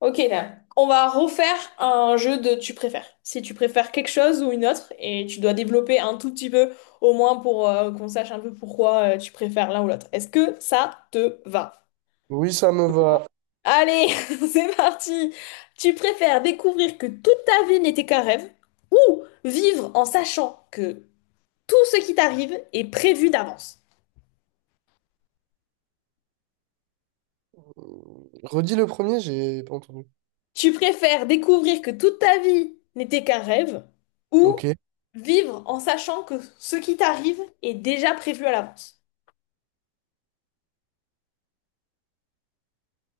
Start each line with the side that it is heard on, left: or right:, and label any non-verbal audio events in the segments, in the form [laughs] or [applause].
left: Ok, là. On va refaire un jeu de tu préfères. Si tu préfères quelque chose ou une autre, et tu dois développer un tout petit peu, au moins pour qu'on sache un peu pourquoi tu préfères l'un ou l'autre. Est-ce que ça te va?
right: Oui, ça me va.
left: Allez, [laughs] c'est parti! Tu préfères découvrir que toute ta vie n'était qu'un rêve, ou vivre en sachant que tout ce qui t'arrive est prévu d'avance?
right: Redis le premier, j'ai pas entendu.
left: Tu préfères découvrir que toute ta vie n'était qu'un rêve ou
right: Ok.
left: vivre en sachant que ce qui t'arrive est déjà prévu à l'avance?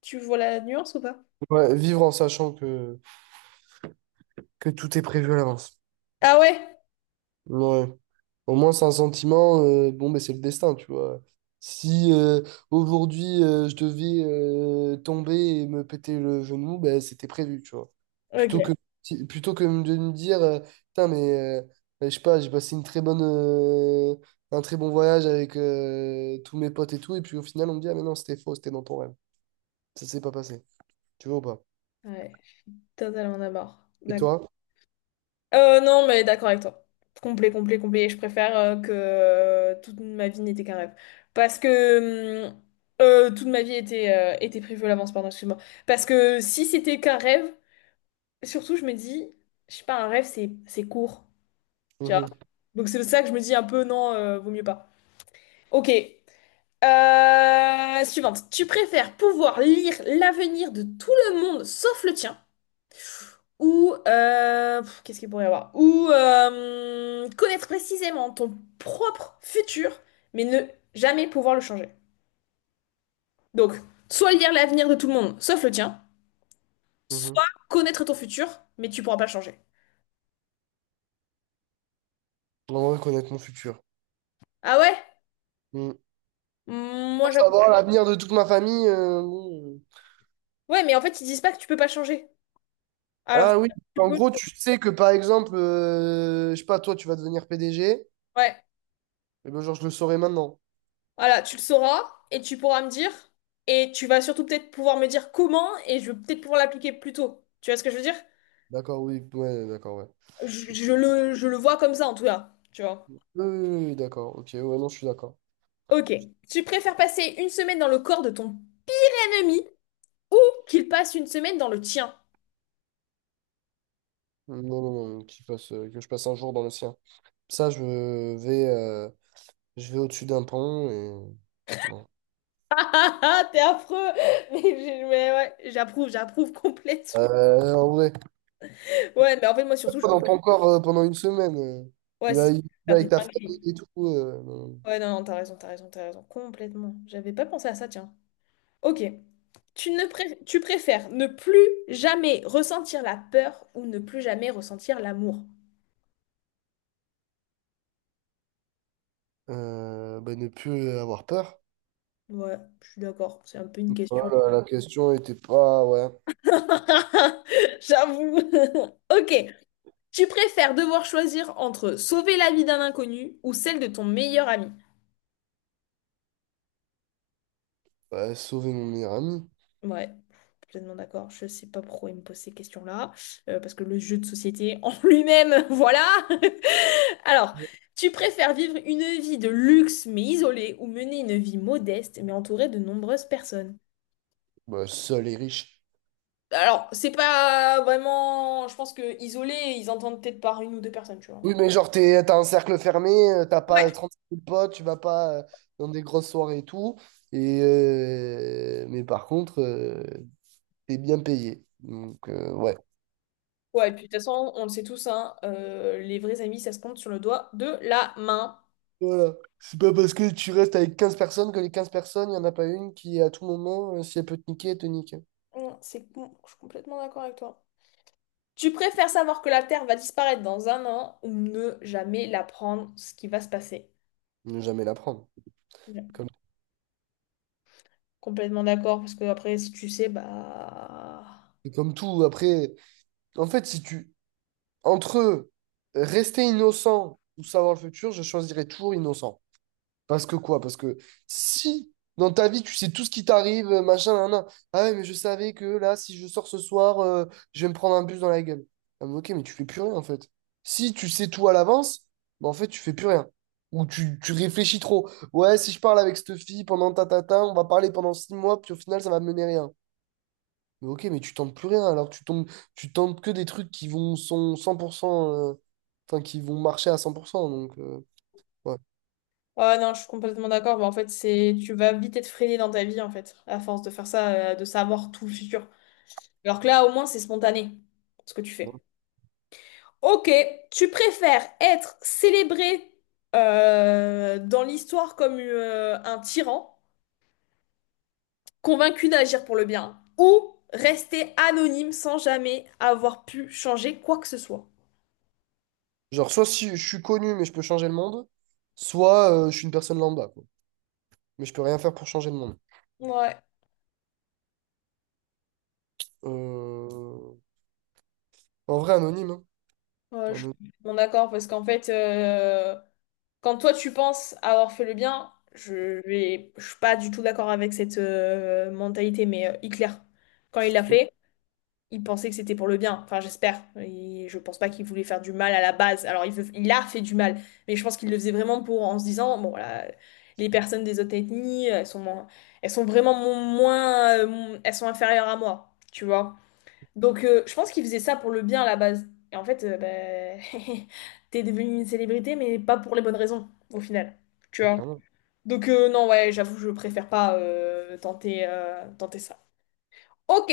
left: Tu vois la nuance ou pas?
right: Ouais, vivre en sachant que tout est prévu à l'avance.
left: Ah ouais?
right: Ouais. Au moins, c'est un sentiment, bon, mais c'est le destin, tu vois. Si aujourd'hui, je devais tomber et me péter le genou, ben, c'était prévu, tu vois.
left: Ok.
right: Plutôt que, si- Plutôt que de me dire, putain, mais ben, je sais pas, j'ai passé une un très bon voyage avec tous mes potes et tout, et puis au final, on me dit, ah, mais non, c'était faux, c'était dans ton rêve. Ça s'est pas passé. Tu vois ou pas?
left: Ouais, je suis totalement d'accord.
right: Et
left: D'accord.
right: toi?
left: Non, mais d'accord avec toi. Complet, complet, complet. Je préfère que toute ma vie n'était qu'un rêve. Parce que toute ma vie était, était prévue à l'avance, pardon, excuse-moi. Parce que si c'était qu'un rêve, surtout, je me dis, je sais pas, un rêve, c'est court. Tu vois.
right: Mhm,
left: Donc c'est ça que je me dis un peu, non, vaut mieux pas. Ok. Suivante. Tu préfères pouvoir lire l'avenir de tout le monde sauf le tien ou qu'est-ce qu'il pourrait y avoir? Ou connaître précisément ton propre futur mais ne jamais pouvoir le changer. Donc, soit lire l'avenir de tout le monde sauf le tien, soit
right: mhm.
left: connaître ton futur mais tu pourras pas le changer.
right: J'aimerais connaître mon futur.
left: Ah ouais?
right: Mhm.
left: Moi
right: Pour
left: j'avoue.
right: savoir l'avenir de toute ma famille.
left: Ouais, mais en fait ils disent pas que tu peux pas changer. Alors,
right: Ah oui.
left: tu
right: En
left: peux.
right: gros, tu sais que par exemple, je sais pas, toi, tu vas devenir PDG.
left: Ouais.
right: Et ben, genre, je le saurais maintenant.
left: Voilà, tu le sauras et tu pourras me dire. Et tu vas surtout peut-être pouvoir me dire comment et je vais peut-être pouvoir l'appliquer plus tôt. Tu vois ce que je veux dire?
right: D'accord, oui. Ouais, d'accord, ouais.
left: Je le vois comme ça en tout cas. Tu vois?
right: Oui, oui, oui, oui, d'accord. Ok, ouais, non, je suis d'accord.
left: Ok. Tu préfères passer une semaine dans le corps de ton ennemi ou qu'il passe une semaine dans le tien?
right: Non, non, non, qu'il passe, que je passe un jour dans le sien. Ça, je vais, euh, je vais au-dessus d'un pont et. Bon.
left: Ah [laughs] ah, t'es affreux! [laughs] Mais, mais ouais, j'approuve, j'approuve [laughs] complètement.
right: En vrai.
left: Ouais, mais en fait, moi surtout, je
right: Pas
left: veux
right: dans
left: pas-
right: ton corps pendant une semaine.
left: ouais,
right: Tu
left: c'est
right: vas tu vas
left: faire des
right: avec ta
left: dingueries.
right: famille et tout. Non.
left: Ouais, non, non, t'as raison, t'as raison, t'as raison. Complètement. J'avais pas pensé à ça, tiens. Ok. Tu préfères ne plus jamais ressentir la peur ou ne plus jamais ressentir l'amour?
right: Bah, ne plus avoir peur.
left: Ouais, je suis d'accord, c'est un peu une question.
right: Voilà, la question était pas, ouais.
left: [laughs] J'avoue. [laughs] Ok. Tu préfères devoir choisir entre sauver la vie d'un inconnu ou celle de ton meilleur ami?
right: Bah, sauver mon meilleur ami.
left: Ouais, complètement d'accord. Je sais pas pourquoi il me pose ces questions-là, parce que le jeu de société en [laughs] lui-même, voilà. [laughs] Alors, tu préfères vivre une vie de luxe mais isolée ou mener une vie modeste mais entourée de nombreuses personnes?
right: Bah, seul et riche.
left: Alors, c'est pas vraiment, je pense que isolé, ils entendent peut-être par une ou deux personnes, tu vois.
right: Oui, mais genre, t'as un cercle fermé, t'as
left: Ouais.
right: pas 35 000 potes, tu vas pas dans des grosses soirées et tout. Et, mais par contre, t'es bien payé. Donc, ouais.
left: Ouais, et puis de toute façon, on le sait tous, hein, les vrais amis, ça se compte sur le doigt de la main.
right: Voilà. C'est pas parce que tu restes avec 15 personnes que les 15 personnes, il n'y en a pas une qui, à tout moment, si elle peut te niquer, elle te nique.
left: Non, c'est bon, je suis complètement d'accord avec toi. Tu préfères savoir que la Terre va disparaître dans un an ou ne jamais l'apprendre ce qui va se passer?
right: Ne jamais la prendre.
left: Ouais.
right: Comme,
left: Complètement d'accord, parce que après, si tu sais, bah...
right: c'est comme tout. Après, en fait, si tu. Entre rester innocent ou savoir le futur, je choisirais toujours innocent. Parce que quoi? Parce que si dans ta vie tu sais tout ce qui t'arrive, machin, nan, nan. Ah ouais, mais je savais que là, si je sors ce soir, je vais me prendre un bus dans la gueule. Ah, mais ok, mais tu fais plus rien en fait. Si tu sais tout à l'avance, bah, en fait, tu fais plus rien. Ou tu réfléchis trop. Ouais, si je parle avec cette fille pendant on va parler pendant 6 mois, puis au final, ça va mener rien. Mais ok, mais tu tentes plus rien, alors tu tombes, tu tentes que des trucs qui vont sont cent pour enfin, qui vont marcher à 100%. Donc,
left: Ouais, non, je suis complètement d'accord. Bah, en fait, c'est... Tu vas vite être freiné dans ta vie, en fait, à force de faire ça, de savoir tout le futur. Alors que là, au moins, c'est spontané, ce que tu
right: ouais.
left: fais. Ok, tu préfères être célébré dans l'histoire comme un tyran, convaincu d'agir pour le bien, ou rester anonyme sans jamais avoir pu changer quoi que ce soit.
right: Genre, soit si je suis connu, mais je peux changer le monde, soit je suis une personne lambda, quoi. Mais je peux rien faire pour changer le monde.
left: Ouais,
right: Euh, anonyme, hein.
left: ouais, je suis
right: Anonyme,
left: bon d'accord, parce qu'en fait, quand toi tu penses avoir fait le bien, je suis pas du tout d'accord avec cette mentalité, mais Hitler, quand il l'a fait, il pensait que c'était pour le bien. Enfin, j'espère. Et je pense pas qu'il voulait faire du mal à la base. Alors, il a fait du mal, mais je pense qu'il le faisait vraiment pour en se disant, bon, voilà, les personnes des autres ethnies, elles sont, moins- elles sont vraiment mo- moins, mon- elles sont inférieures à moi, tu vois. Donc, je pense qu'il faisait ça pour le bien à la base. Et en fait, ben, [laughs] t'es devenu une célébrité, mais pas pour les bonnes raisons, au final, tu
right: mais
left: vois.
right: clairement.
left: Donc, non, ouais, j'avoue, je préfère pas tenter ça. Ok.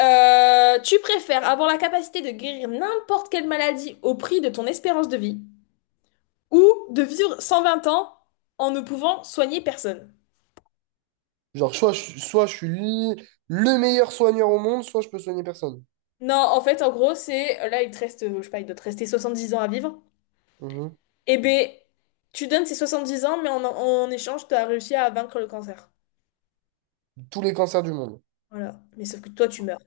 left: Tu préfères avoir la capacité de guérir n'importe quelle maladie au prix de ton espérance de vie ou de vivre 120 ans en ne pouvant soigner personne?
right: Genre, soit je suis le meilleur soigneur au monde, soit je peux soigner personne.
left: Non, en fait, en gros, c'est là, il te reste, je sais pas, il doit te rester 10 ans à vivre.
right: Mhm.
left: Eh ben, tu donnes ces 70 ans, mais en échange, tu as réussi à vaincre le cancer.
right: Tous les cancers du monde.
left: Voilà. Mais sauf que toi, tu meurs.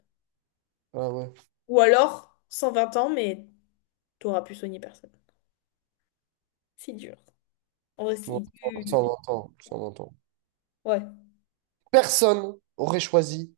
right: Ah ouais.
left: Ou alors, 120 ans, mais t'auras pu soigner personne. C'est dur. En vrai, c'est
right: Bon, ça, on
left: dur.
right: l'entend, ça, on l'entend.
left: Ouais.
right: Personne aurait choisi.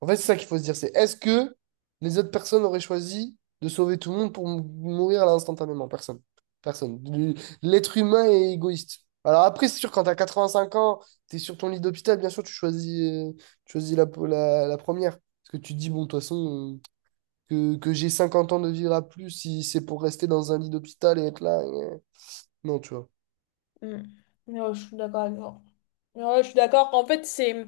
right: En fait, c'est ça qu'il faut se dire, c'est est-ce que les autres personnes auraient choisi de sauver tout le monde pour mourir là instantanément? Personne. Personne. L'être humain est égoïste. Alors après, c'est sûr, quand t'as 85 ans, t'es sur ton lit d'hôpital, bien sûr, tu choisis la première. Parce que tu te dis, bon, de toute façon, que j'ai 50 ans de vivre à plus, si c'est pour rester dans un lit d'hôpital et être là. Non, tu vois.
left: Mm. Non, je suis d'accord avec toi. Ouais, je suis d'accord. En fait, c'est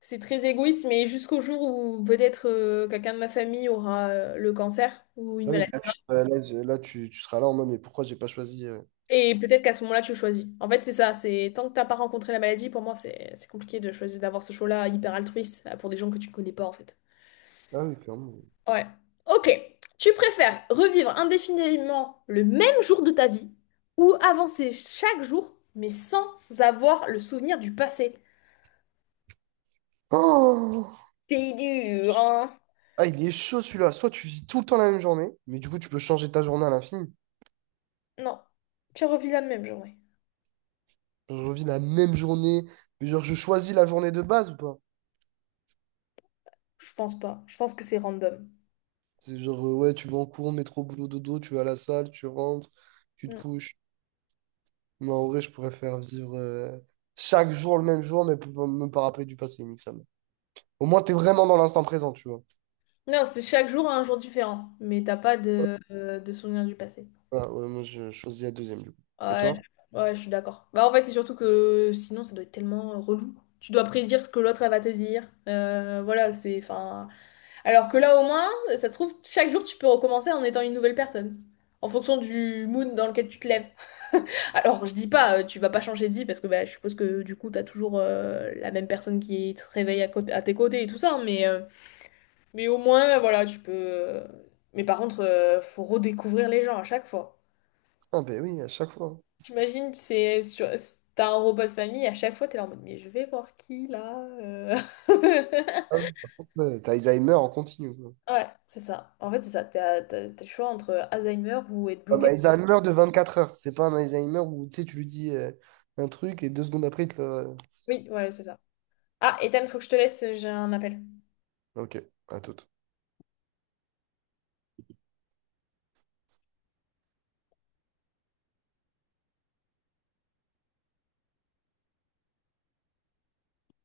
left: c'est très égoïste, mais jusqu'au jour où peut-être quelqu'un de ma famille aura le cancer ou une
right: Ah oui,
left: maladie.
right: là, tu, là, je- là, tu seras là en mode, mais pourquoi j'ai pas choisi.
left: Et peut-être qu'à ce moment-là, tu choisis. En fait, c'est ça. C'est tant que t'as pas rencontré la maladie, pour moi, c'est compliqué de choisir d'avoir ce choix-là hyper altruiste pour des gens que tu connais pas, en fait.
right: Ah oui, clairement.
left: Ouais. Ok. Tu préfères revivre indéfiniment le même jour de ta vie ou avancer chaque jour, mais sans avoir le souvenir du passé?
right: Oh!
left: C'est dur, hein?
right: Ah, il est chaud celui-là. Soit tu vis tout le temps la même journée, mais du coup, tu peux changer ta journée à l'infini.
left: Non. Tu revis la même journée.
right: Genre, je revis la même journée, mais genre, je choisis la journée de base ou pas?
left: Je pense pas. Je pense que c'est random.
right: C'est genre, ouais, tu vas en cours, métro, boulot, dodo, tu vas à la salle, tu rentres, tu te
left: Mm.
right: couches. Mais en vrai, je pourrais faire vivre chaque jour le même jour, mais pour me pas rappeler du passé, nique ça. Au moins, t'es vraiment dans l'instant présent, tu vois.
left: Non, c'est chaque jour un jour différent, mais t'as pas de, de souvenirs du passé.
right: Voilà, ouais, moi, je choisis la deuxième, du coup. Et
left: Ouais,
right: toi?
left: ouais, je suis d'accord. Bah en fait, c'est surtout que sinon, ça doit être tellement relou. Tu dois prédire ce que l'autre elle va te dire. Voilà, c'est enfin. Alors que là, au moins, ça se trouve, chaque jour, tu peux recommencer en étant une nouvelle personne, en fonction du mood dans lequel tu te lèves. [laughs] Alors, je dis pas, tu vas pas changer de vie parce que bah, je suppose que du coup, t'as toujours la même personne qui te réveille à, à tes côtés et tout ça, mais mais au moins, voilà, tu peux. Mais par contre, faut redécouvrir les gens à chaque fois.
right: Ah, ben oui, à chaque fois.
left: T'imagines, c'est sur... t'as un repas de famille, à chaque fois, t'es là en mode, mais je vais voir qui là [laughs]
right: Hein. Ouais, par contre, ouais, t'as Alzheimer en continu, quoi.
left: Ouais, c'est ça. En fait, c'est ça. T'as le choix entre Alzheimer ou être
right: Ouais, mais
left: bloqué.
right: Alzheimer de 24 heures. C'est pas un Alzheimer où tu sais, tu lui dis un truc et 2 secondes après, il te le.
left: Oui, ouais, c'est ça. Ah, Ethan, faut que je te laisse, j'ai un appel.
right: Ok, à tout.